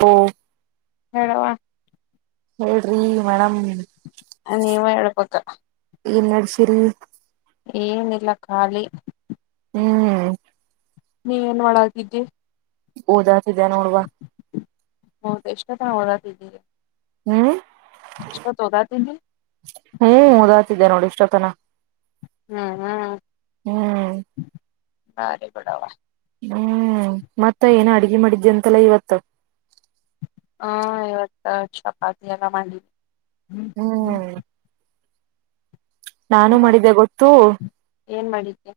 ಹಓ ಹೆಳವ ಹೇಳ್ರಿ ಮೇಡಮ ನೀವು ಹೇಳಬೇಕ ಏನ್ ನಡಸಿರ್ ಏನಿಲ್ಲ ಖಾಲಿ ಹ್ಮ್ ನೀವೇನ್ ಮಾಡಕಿದ್ದಿ ಓದಾತಿದ್ದ ನೋಡುವ ಓಡಾತಿದ್ದೀರಿ ಹ್ಮ್ ಓದಾತಿದ್ದಿ ಹ್ಮ್ ಉದಾತಿದ್ದೆ ನೋಡಿ ಇಷ್ಟೊತ್ತನ ಹ್ಮ್ ಹ್ಮ್ ಹ್ಮ್ ಸರಿ ಬೀಡವ ಹ್ಮ್ ಮತ್ತ ಏನು ಅಡ್ಗೆ ಮಾಡಿದ್ದೆ ಅಂತೆಲ್ಲ ಇವತ್ತು ಹಾ ಇವತ್ತು ಚಪಾತಿ ಎಲ್ಲ ಮಾಡಿ್ಮ ಹ್ಮ ಹ್ಮ್ ನಾನು ಮಾಡಿದ್ದೆ ಗೊತ್ತು ಏನ್ ಮಾಡಿಕೆ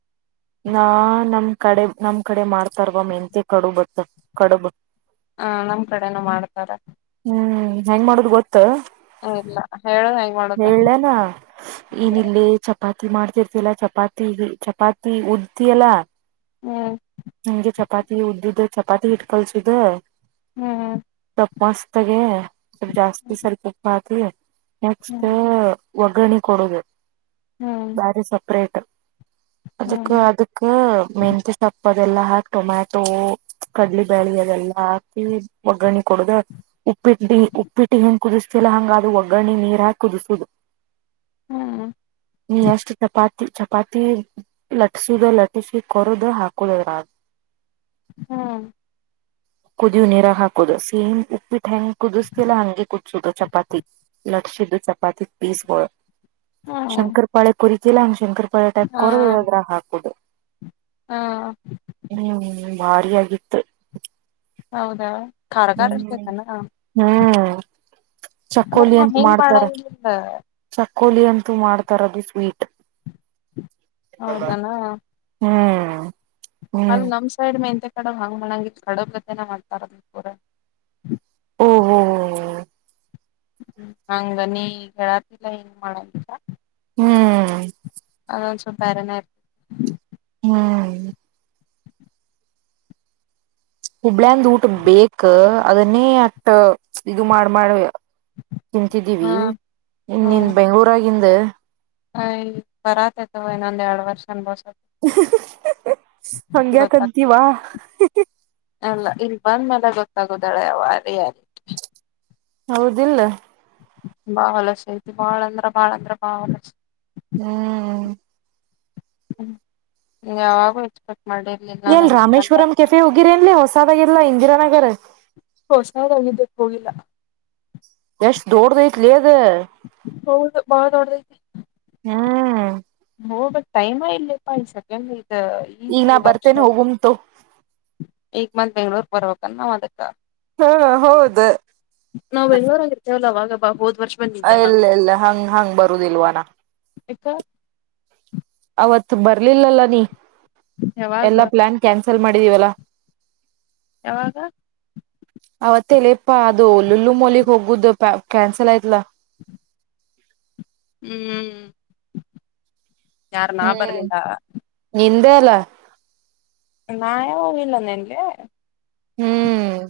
ನಾ ನಮ ಕಡೆ ನಮ್ ಕಡೆ ಮಾಡ್ತಾರವ ಮೆಹಂತೆ ಕಡುಬಟ್ಟ ಕಡುಬು ಹ ನಮ್ ಕಡೆನ ಮಾಡ್ತಾರ ಹ್ಮ್ ಹೆಂಗ್ ಮಾಡೋದು ಗೊ ಇಲ್ಲ ಹೇಳ ಹೆಂಗ್ ಮಾಡುದ ಹೇಳಲನಾ ಈನ್ಲ್ಲಿ ಚಪಾತಿ ಚಿ ಮಾಡ್ತಿರ್ತಿಲ್ಲ ಚಪಾತಿ ಚಪಾತಿ ಉಡ್ತಿಯಲ್ಲಾ ಹ್ಮ್ ನಿಮ್ಗೆ ಚಪಾತಿ ಉದ್ದಿದ್ದ ಚಪಾತಿ ಇಟ್ ಕಲ್ಸುದ ಹ್ಮ್ ಮಸ್ತ್ಗೆ ಸ್ಲ್ ಜಾಸ್ತಿ ಹ್ಮ್ ಸ್ವಲ್ಪ ಉಪಾತಿ ನೆಕ್ಸ್ಟ್ ಹ್ಮ್ ಒಗ್ಗಣಿ ಕೊಡುದು ಬ್ಯಾರಿ ಸಪ್ರೇಟ್ ಅದಕ್ಕ ಹ್ಮ್ ಅದಕ್ಕ ಮೆಂತೆ ಸೊಪ್ಪು ಅದೆಲ್ಲಾ ಹಾಕಿ ಟೊಮ್ಯಾಟೊ ಕಡ್ಲಿ ಬಾೇಳಿ ಅದೆಲ್ಲಾ ಹಾಕಿ ಒಗ್ಗರಣೆ ಕೊಡ್ದ ಉಪ್ಪಿಟ್ಟಿ ಉಪ್ಪಿಟ್ಟಿ ಹೆಂಗ ಕುದಿಸ್ತಿಲ್ಲ ಹಂಗ ಅದು ಒಗ್ಗರ್ರಣೆ ನೀರ್ ಹಾಕ ಕುದಸುದು ಹ್ಮ್ ನೀ ಅಷ್ಟ ಚಪ್ಪತಿ ಚಪಾತಿ ಲಟ್ಟಸುದ ಲಟ್ಟಿಸಿ ಕೊರದು ಹಾಕುದದ್ರ ಹ್ಮ್ ಕುದಿಯು ನೀರಾಗ ಹಾಕೋದು ಸೇಮ್ ಉಪ್ಪಬಿಟ್ಟು ಹೆಯಾಂ ಕುದಿಸತಿಲ್ಲ ಹಂಗೆ ಕುದಸೋುದು ಚಪಾತಿ ಲಟ್ಸ ಚಪಾತಿ ಪೀಸ್ ಬ ಹ್ಮ್ ಶಂಕರ್ ಪಾಳೆ ಕುರಿತಿಲ್ಲ ಹಂಗ ಶಂಕರ್ ಪಾಳೆ ಟ ಹಾ ಕೊರದದ್ರ ಹಾಕುದು ಹಾ ಹ್ಮ್ ಭಾರಿ ಆಗಿತ್ತು ಹೌದಾ ಖಾರ ಖಾರ ಹ್ಮ್ ಇರ್ತೇತನ ಹ್ಮ್ ಅಂದ್ರ ಚಕ್ಕೋಲಿ ನಾವ್ ಅಂತ ಹೆಂಗ್ ಮಾಡ್ತಾರೆ ಮಾಡಂಗಿಲ್ಲ ಚ ಕೋಲಿ ಅಂತೂ ಮಾಡ್ತಾರೋದು ಸ್ವೀಟ್ ಹೌದನಾ ಹ್ಮ್ ಹ್ಮ್ ಅಲ್ ನಮ್ ಸೈಡ್ ಮ್ಯಾಂತ್ಯ ಕಡ ಹಂಗ ಮಾಡಳಂಗಿದ್ ಕಡ ಬತನ ಮಾಡ್ತಾರದ್ ಪೂರ ಓ ಹೋ ಹ ಹ್ಮ ಹಂಗ ನೀ ಹೇಳತಿಲ್ಲ ಹೆಂಗ್ ಮಾಡಲ ಹ್ಮ್ ಅನ್ ಸಪಾರನ ಹ್ಮ ಹುಬ್ಳ್ಯಂದ್ ಊಟ ಬೇಕ ಅದನ್ನೇ ಅಷ್ಟ ಇದು ಮಾಡ ಮಾಡ ಹಾ ತಿಂತಿದ್ದೀವಿ ಇನ್ನನ್ ಬೆಂಗ್ಳೂರಾಗಿದ ಹ್ ಬರಾತತವ ಇನ್ನೊಂದ್ ಎರಡ್ ವರ್ಷ ಅನ್ಬೋ ಗೊತ್ತಾಗ ಹಂಗ್ಯಾಕಂತೀವಾ ಅಲ್ಲ ಇಲ್ ಬಂದ್ ಮೇಲೆ ಗೊತ್ತಾಗೋದಾಳೆ ಅವ ರಾರಿ ಹೌದಿಲ್ಲ ಬಾಲಸ ಐತಿ ಬಾಳ ಅಂದ್ರ ಬಾಳ ಅಂದ್ರ ಬಾ ಅಲಸ ಹ್ಮ್ ಹ್ಮ್ ಯಾವಾಗಾ ಎಲ್ ರಾಮೇಶ್ವರಂ ಕೆಫೆ ಹೋಗಿರಿ ಅನ್ಲಿ ಹೊಸದಾಗಿಲ್ಲ ಇಂದಿರಾನಗರ್ ಹೊಸದಾಗಿದ್ದಕ್ಕೆ ಹೋಗಿಲ್ಲ ಎಷ್ಟ್ ದೊಡ್ದ ಐತ್ಲಿ ಅದ ಹೌದು ಬಾಳ ದೊಡ್ಡದಾಯಿತು ಹ್ಮ್ ಹೋಗ್ ಬಟ್ ಟೈಮ ಇಲ್ಲೇಪ್ಪಾ ಈ ಸಕ್ಯ ಈಗ ನಾ ಬರ್ತೇನೆ ಹೋಗುಮಂತು ಈಗ ಬಂದ್ ಬೆಂಗ್ಳೂರ್ ಬರ್ವಕ ನಾವ್ ಅದಕ್ಕ ಹಾ ಹೌದು ನಾವು ಬೆಂಗ್ಳೂರ್ಂಗ ಇರ್ತೇವಲ್ಲ ಅವಾಗ ಬಾ ಹೋದ್ ವರ್ಷ ಬಂದಿದ್ಯಲ್ಲ ಹಂಗ ಇಲ್ಲ ಇಲ್ಲ ಹಂಗ ಹಂಗ್ ಬರುದಿಲ್ವಾನ ಏಕ ಅವತ್ ಬರ್ಲಿಲ್ಲಲ್ಲ ನೀ ಯಾವಾಗ ಎಲ್ಲಾ ಪ್ಲಾನ್ ಕ್ಯಾನ್ಸಲ್ ಮಾಡಿದೀವಲ್ಲಾ ಯಾವಾಗ ಅವತ್ತಲೆ ಪ್ಪಾ ಅದು ಒಲ್ಲುಲ್ಲು ಮಲಗ್ ಹೋಗುದು ಪ ಕ್ಯಾನ್ಸಲ್ ಆಯ್ತ್ಲ ಹ್ಮ್ ಯಾರ ನಾ ಹ್ಮ್ ಬರ್ಲಿಲ್ಲ ನಿಂದೆ ಅಲ್ಲ ನಯಾ ಹೋಗಿಲ್ಲಂದಲ್ಲ ಹ್ಮ್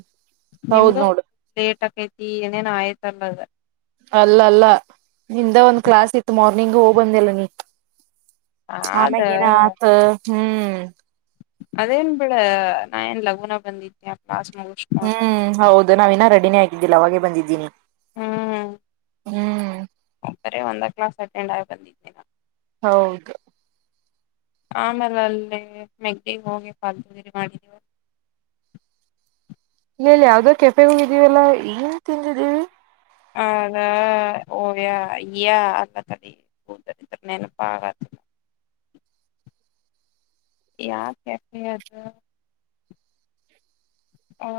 ಹೌದ್ ನಿಮ್ಗ ನೋಡು ಲೇಟ್ ಆಕೈತಿ ಏನೇನ್ ಆಯ್ತಲ್ಲದ ಅಲ್ಲ ಅಲ್ಲ ನಿಂದ ಒಂದ್ ಕ್ಲಾಸ್ ಇತ್ತು ಮಾರ್ನಿಂಗ್ ಹೋಗ್ಬಂದಲ್ಲ ನೀ ಆದ ಆಮ್ಯಾಗ ನ ಆತ ಹ್ಮ್ ಅದೇನ್ ಬಿಡ ನಾ ಏನ್ ಲಗುನ ಬಂದಿದ್ದೇಸ್ ಹ್ಮ್ ಹೌದು ನಾವ್ ಇನ್ನ ರೆಡಿನೇ ಆಗಿದ್ದಿಲ್ಲ ಅವಾಗೆ ಬಂದಿದ್ದೀನಿ ಹ್ಮ್ ಹ್ಮ್ ಒಬರ ಒಂದ ಕ್ಲಾಸ್ ಅಟೆಂಡ್ ಆಗಿ ಬಂದಿದ್ದೆ ನ ಹೌದು ಆಮೇಲೆ ಅಲ್ಲಿ ಮೆಗ್ಗೆಗೆ ಹೋಗಿ ಫಾಲ್ ತಂದರಿ ಮಾಡಿದ್ದೀವ [inaudible] ಇಲ್ಲ ಇಲ್ಲಿ ಯಾವವುದೋ ಕೆಫೆಗ ಹೋಗಿದ್ದೀವಲ್ಲಾ ಏನ್ ತಿಂದಿದ್ದೀವಿ ಹದ ಓಯಾ ಯಾ ಅಲ್ಲ ತಳ ಕೂತರಿ ತ ನೆನಪ ಆಗ [inaudible] ಯಾಕ ಯೆ ಅದು ಹಾ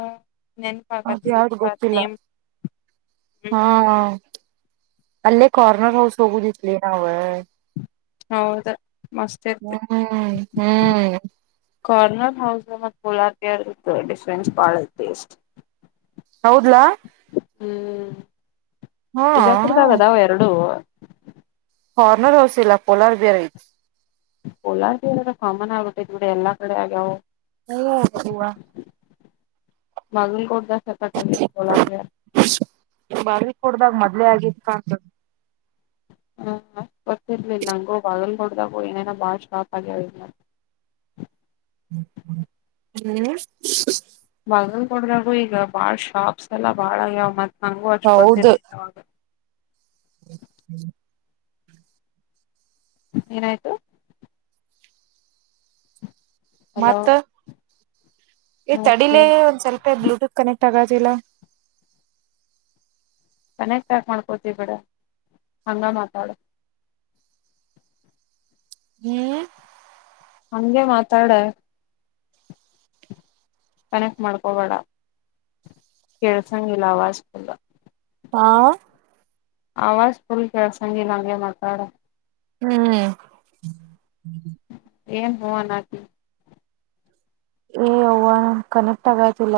ಅದ ಯಾವ್ದ ಗೊತ್ತಿಲ್ಲ ಹ್ಮ್ ಹಾ ಅಲ್ಲೇ ಕರ್ನರ್ ಹೌಸ್ ಹೋಗು ದಲಿ ನಾವ ಹೌದ ಮಸ್ತ್ ಹ್ಮ ಇರ್ತಿ ಹ್ಮ್ ಕಾರ್ನರ್ ಹೌಸ್ ಮ ಪೋಲಾಟಿಯರ್ ಇ ಡಿಫೆನ್ಸ್ ಬಾಳಸ್ ಹೌದ್ಲಾ ಹ್ಮ್ ಹಾ ಬಿಜಾಪುರದಾಗ ಅದಾವ ಎರಡು ಹಾರ್ನರ್ ಹೌಸ್ ಇಲ್ಲ ಪೋಲಾರ್ ಬೇರೆ ಐತ ಕೋಲಾರದ ಎ ಕಾಮನ್ ಆಗ್ಬಿಟ್ಟೆ ಇದ್ ಬಿಡಿ ಎಲ್ಲಾ ಕಡೆ ಆಗ್ಯವು [unintelligible] ಬಜನ್ ಕೊಡ್ದ [unintelligible] ಹ್ಮ ಗೊತ್ತಿರ್ಲಿಲ್ಲ ನಂಗು ಬಾಗಲ್ ನೋಡ್ದಾಗು ಏನೇನೋ ಬಾಳ ಶಾಪ್ ಆಗ್ಯ ಹ್ಮ್ ತಗಲ್ ಕೊಡ್ರಾಗು ಈಗ ಬಾಳ್ ಶಾಪ್ಸ್ ಎಲ್ಲ ಬಾಳ ಯಾವ್ ಮತ್ ನಂಗೂ ಹೌದು ಅಚ್ಕೊತಿರ್ಲಿಲ್ಲ ಅವವಾಗ ಹ್ಮ ಏನಾಯ್ತು ಹಲೋ ಮತ್ತ ಈ ತಡಿಲೇ ಮತ್ತೇನ್ ಒಂದ್ ಸ್ವಲ್ಪ ಬ್ಲೂಟೂತ್ ಕನೆಕ್ಟ್ ತಗದಿಲ್ಲ ಕನೆಕ್ಟ್ ಆಕ್ ಮಾಡ್ಕೋತೀ ಬಿಡ ಹಂಗ ಮಾತಾಡು ಹ್ಮ್ ಹಂಗೆ ಮಾತಾಡ ಕನೆಕ್ಟ್ ಮಾಡ್ಕೊಬೇಡ ಕೇಳ್ಸಂಗಲ್ಲ ಅವಾಜ್ಲ್ಲ ಹಾ ಆವಾಜ ಪೂರ್ ಕೆಳಸಾಗಿ ನಂಗೆ ಮಾತಾಡ ಹ್ಮ್ ಏನ್ ಹವಾ ನಕ ಏ ಅವ್ವ ನ ಕನೆಕ್ಟ್ ಆಗೈತಿಲ್ಲ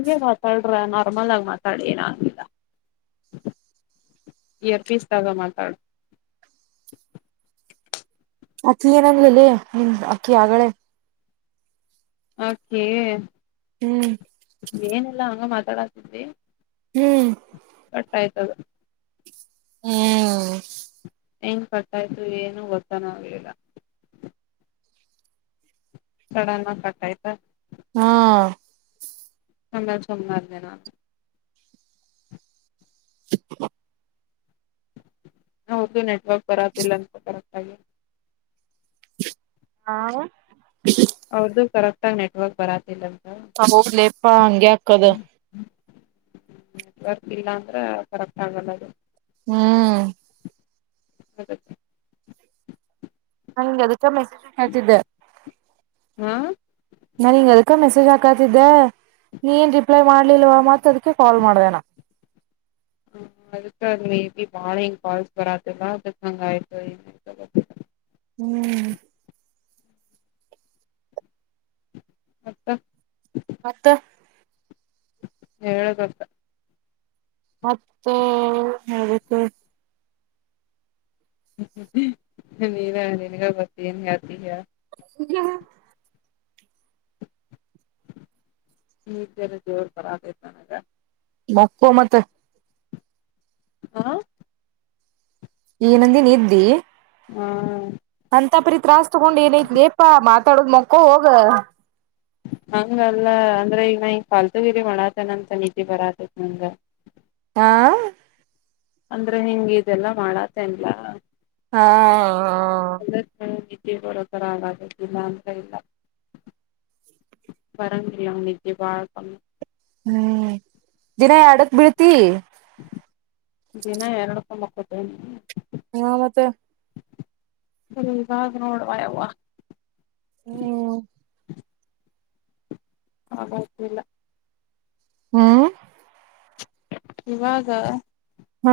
ಹಗೆ ಮಾತಾಡ್ರ ನಾರ್ಮಲ್ ಆಗಿ ಮಾತಾಡಿ ಏನ ಆಂಗಿಲ್ಲ ಇಯರ್ ಪೀಸ್ ದಾಗ ಮಾತಾಡು ಅಕ್ಕಿ ಏನಂಗ್ಲಿಲ್ಲ ನಿಮ ಅಕ್ಕಿ ಆಗಳೇ ಅಕೆ ಹ್ಮ್ ಏನೆಲ್ಲಾ ಹಂಗ ಮಾತಾಡಾತಿದ್ವಿ ಹ್ಮ್ ಕಟ್ಟ ಆಯ್ತದ ಹ್ಮ್ ಹೆಏಂಗ್ ಕಟ್ಟಾಯ್ತು ಏನು ಗೊತ್ತಾನಗ್ಲಿಲ್ಲ ಸಡನ್ ಕಟ್ ಆಯ್ತಾ ಹ್ಮ ಆಮೇಲ್ ಸುಮ್ನಾದ್ನೇನೋ ಹ [unintelligible] ಹೌದು ನೆಟ್ವರ್ಕ್ ಬರೋದಿಲ್ಲ ಅಂತ ಕರೆಕ್ಟ ಆಗಿ ಹಾ ಅವ್ರದು ಕರೆಕ್ಟ ಆಗ ನೆಟ್ವರ್ಕ್ ಬರಾತಿಲ್ಲ ಹೌಲ್ಲೇಪ್ಪಾ ಹಗೆಕ್ಕದ ನೆಟ್ ವರ್ಕ್ ಇಲ್ಲ ಅಂದ್ರೆ ಕರೆಕ್ಟ್ ಆಗಲ್ಲ ಅದು ಹ್ಮ್ ಹೌದ [inaudible] ನಾನ ಹಿಂಗ ಅದಕ್ಕ ಮೆಸೇಜ್ ಹೇಳ್ತಿದ್ದೆ ಹಾ ನಾನಿಗ ಅದಕ್ಕ ಮೆಸೇಜ್ ಮೆಸೇಜ್ ಹಾಕತಿದ್ದೆ ನೀನ್ ರಿಪ್ಲೈ ಮಾಡ್ಲಿಲ್ವ ಮ ಅದಕ್ಕೆ ಕಾಲ್ ಮಾಡ್ದಣ [inaudible] ಹ ಅದಕ್ಕ ಮೇ ಬಿ ಬಾಳ ಹೆಿಂಗ್ ಕಾಲ್ಸ್ ಬರತ್ತಿಲ್ಲ ಅದಕ್ ಹಂಗ ಆಯ್ತು ಏ್ತ ಗೊತ್ತ ಹ್ಮ್ ಹತ್ತ ಮತ್ತೆ ಹೇಳ್ಬೇಕು ಮತೋ ಹೇಳ್ಬೇಕು ನೀನ ನೀನಗ ಬತಿಯಏನು ಗತಿಯ [inaudible] [inaudible] ಈತ ಜೋರ್ ಕರತತನ [inaudible] ಅಕ್ಕೋ ಮತ್ತೆ ಹ ಇನೊಂದಿನ ನೀದ್ದಿ ಹ್ಮ ಅಂತ ಪರಿ ತ್ರಾಸ್ ತಗೊಂಡ್ ಏನೈತ್ಲಿಪಾ ಮಾತಾಡೋದ್ ಮಕ್ಕೋ ಹೋಗು [unintelligible] ಹಂಗಲ್ಲ ಅಂದ್ರೆ ಈಗ ನ ಈಗ ಾಲ್ತಗಿರಿ ಮಳಾತನಂತ ನಿತಿ ಬರತತ್ ನಂಗ ಹಾ ಅಂದ್ರೆ ಹಿಂಗ ಇದೆಲ್ಲಾ ಮಾಡತನ್ಲ್ಲ ಹಾ ಹಾ ಈ ಬರೋ ತರ ಆಗಾದದಲ್ಲ ಅಂತ ಇಲ್ಲ ಬರಂಗಿಲ್ಲಂ ನಿದ್ದೆ ಬಳಕಮ್ಮಿ ಹ್ಮ್ ದಿನ ಎಡಕ್ ಬೀಳ್ತಿ ದಿನ ಎರಡುಕ್ಕ ಮಪ್ಪತ್ತ ಹಾ ಮತ್ತೆ ಇವಾಗ ನೋಡ್ ಯವ್ವ ಹ್ಮ್ ಹ್ತಿಲ್ಲ [inaudible] ಹ್ಮ್ ಇವಾಗ ಹಾ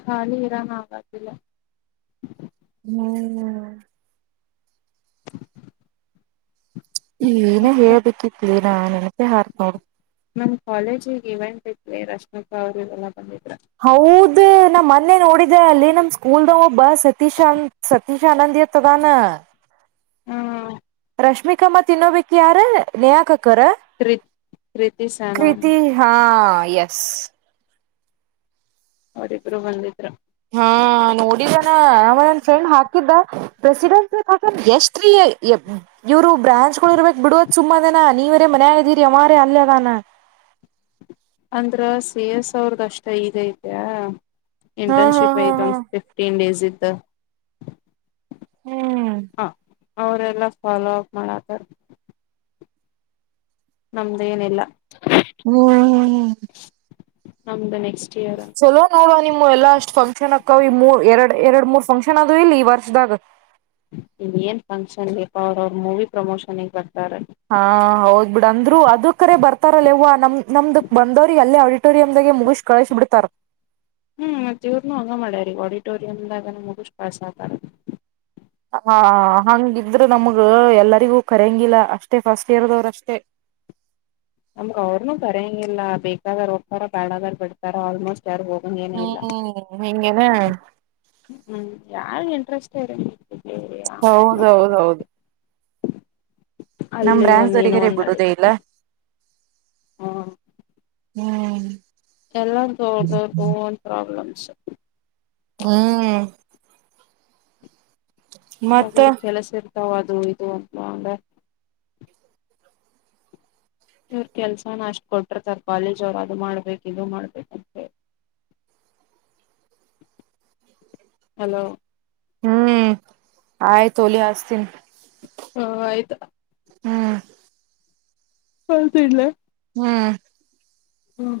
ಖಾಲಿ ಇರನ್ ಆಗಾದಲ್ಲ ಹ್ಮ್ [inaudible] ಈನ ಮತ್ತ ಹೇಳ್ಬೇಕಿತ್ಲಿನಾ ನೆನಪೇ ಹಾಗ್ತಾಇಲ್ಲ ನಮ ಕಾಲೇಜಿಗೆ ಇವೆಂಟ್ ಇವಿ ರಶ್ಮಿಕಾ ಅವರು ಇವೆಲ್ಲ ಬಂದಿದ್ರು ಹೌದೆ ನಮ್ ಮೊನ್ನೆ ನೋಡಿದ ಅಲ್ಲಿ ನಮ್ ಸ್ಕೂಲ್ದ ಒಬ್ಬ ಸತೀಶ್ ಅ ಸತೀಶ್ನಂದ್ ಅದಾನ ಹ್ಮ್ ರಶ್ಮಿಕ ಮತ್ತು ಇನ್ನೋಬೇಕಿ ಯಾರ ನೇಹಾಕಕ್ಕರ ರಿ ಕೃತಿ ಹಾ ಎಸ್ ಅವರಿಬ್ರು ಬಂದಿದ್ರು ಹಾ ನೋಡಿದಾನ ಆವ ಫ್ರೆಂಡ್ ಹಾಕಿದ್ದ ಪ್ರೆಸಿಡೆನ್ಸಿ ಹಾಕಂದ್ ಎಷ್ಟ ರೀ ಇವ್ರು ಬ್ರಾಂಚ್ ಗಳು ಇರ್ಬೇಕಕ್ ಬಿಡುವದ್ ಸುಮ್ಮದನ ನೀವರೇ ಮನ್ಯಾಗದೀರಿ ಅವ ಅರೆ ಅಲ್ಲ ಅದಾನ [unintelligible] ಅಂದ್ರ ಸೇ ಎ ಸ ಅವ್ರದ ಅಷ್ಟ ಇದ ಐತ ಹಾ ಹಾ ಇಂಟರ್ನ್ಶಿಪ್ ಹಾ ಐತ್ ಹಾ ಒಂದ್ ಫಿಫ್ಟೀನ್ ಡೇಸ್ ಇದ್ದ ಹ್ಮ್ ಅವರೆಲ್ಲ ಫಾಲೋ ಅಪ್ ಮಾಡತ್ತಾರೆ ನಮ್ದೇಏನೆಲ್ಲ ಹ್ಮ್ಮ್ಮ ನಮ್ದನೆ ಚಲೋ ನೋಡ ಆವಾ ನಿಮ್ಮ ಎಲ್ಲಾ ಅಷ್ಟ್ ಫಂಕ್ಷನ್ ಅಕ್ಕ ಈ ಮೂ ಎರಡ್ ಎರಡ್ ಮೂರ್ ಫಂಕ್ಷನ್ ಅದು ಇಲ್ಲಿ ಈ ವರ್ಷದಾಗ ಇನ್ ಏನ್ ಫಂಕ್ಷನ್ ಅವ್ರ ಅವ್ರ ಮೂವಿ ಪ್ರಮೋಷನ್ಗೆ ಬರ್ತಾರೆ ಹಾ ಹೌದ್ ಬಿಡ್ ಅಂದ್ರು ಅದ ಕರೆ ಬರ್ತಾರಲ್ಲವ್ವು ನಮ್ ನಮ್ದು ಬಂದವ್ರಿಗೆ ಅಲ್ಲೇ ಆಡಿಟೋರಿಯ್ಗ ಮುಗಿಸ ಕಳಿಸಿ ಬಿಡ್ತಾರ ಹ್ಮ್ ಇವ್ನು ಹಂಗ ಮಾಡ್ಯಾರೀ ಆಡಿಟೋರಿಯಮಾಗನ ಮುಗಿಸ್ ಕಾಸ್ ಆಗಾರ ಹಾ ಹಂಗಿದ್ರ ನಮಗ ಎಲ್ಲರಿಗೂ ಕರಂಗಿಲ್ಲ ಅಷ್ಟೇ ಫಸ್ಟ್ ಇಯರ್ದವ್ರಷ್ಟೇ ನಮ್ಗ ಅವ್ರನುೂ ಬರಂಗಿಲ್ಲ ಬೇಕಾದ ಹೋಗ್ತಾರ ಬ್ಯಾಡಾದರ್ ಬಿಡ್ತಾರ ಆಲ್ಮೋಸ್ಟ್ ಯಾರ ಹೋಗಂಗ ಏನ ಇಲ್ಲ ಹ್ಮ್ ಹಿಂಗೇನೆ ಹ್ಮ್ ಯಾವ ಇಂಟ್ರೆಸ್ಟ್ ರ ಹೌದೌದೌದು ನಮ ಅಲ್ಲಿ ಬ್ರಾಂಚ ಒಂದ ದವಗರೇ ಬಿಡುದೇ ಇಲ್ಲ ಹ್ಮ ಹ್ಮ್ ಎಲ್ಲಾರ ದು ಅವರದು ಅವ್ರದು ಓನ್ ಪ್ರಾಬ್ಲಮ್ಸ ಹ್ಮ್ ಮತ್ತ ಮಗಳು ಕೆಲಸ ಇರ್ತಾವ ಅದು ಇದು ಅಂತ ಅ ಇವ್ರ ಕೆಲ್ಸನ ಅಷ್ಟು ಕೊಟ್ಟಿರ್ತರ ಕಾಲೇಜಒಳಗ ಅವ್ರ ಅದು ಮಾಡ್ಬೇಕು ಇದು ಮಾಡ್ಬೇಕಂತ ಹಲೋ ಹ್ಮ್ ಆಯ ತ ಒಲಿ ಹಸ್ತಿ ಹಾ ಆಯ್ತಾ ಹ್ಮ್ ಆಯಿತ ಇಡ್ಲ್ಲ ಹ್ಮ ಹ್ಮ್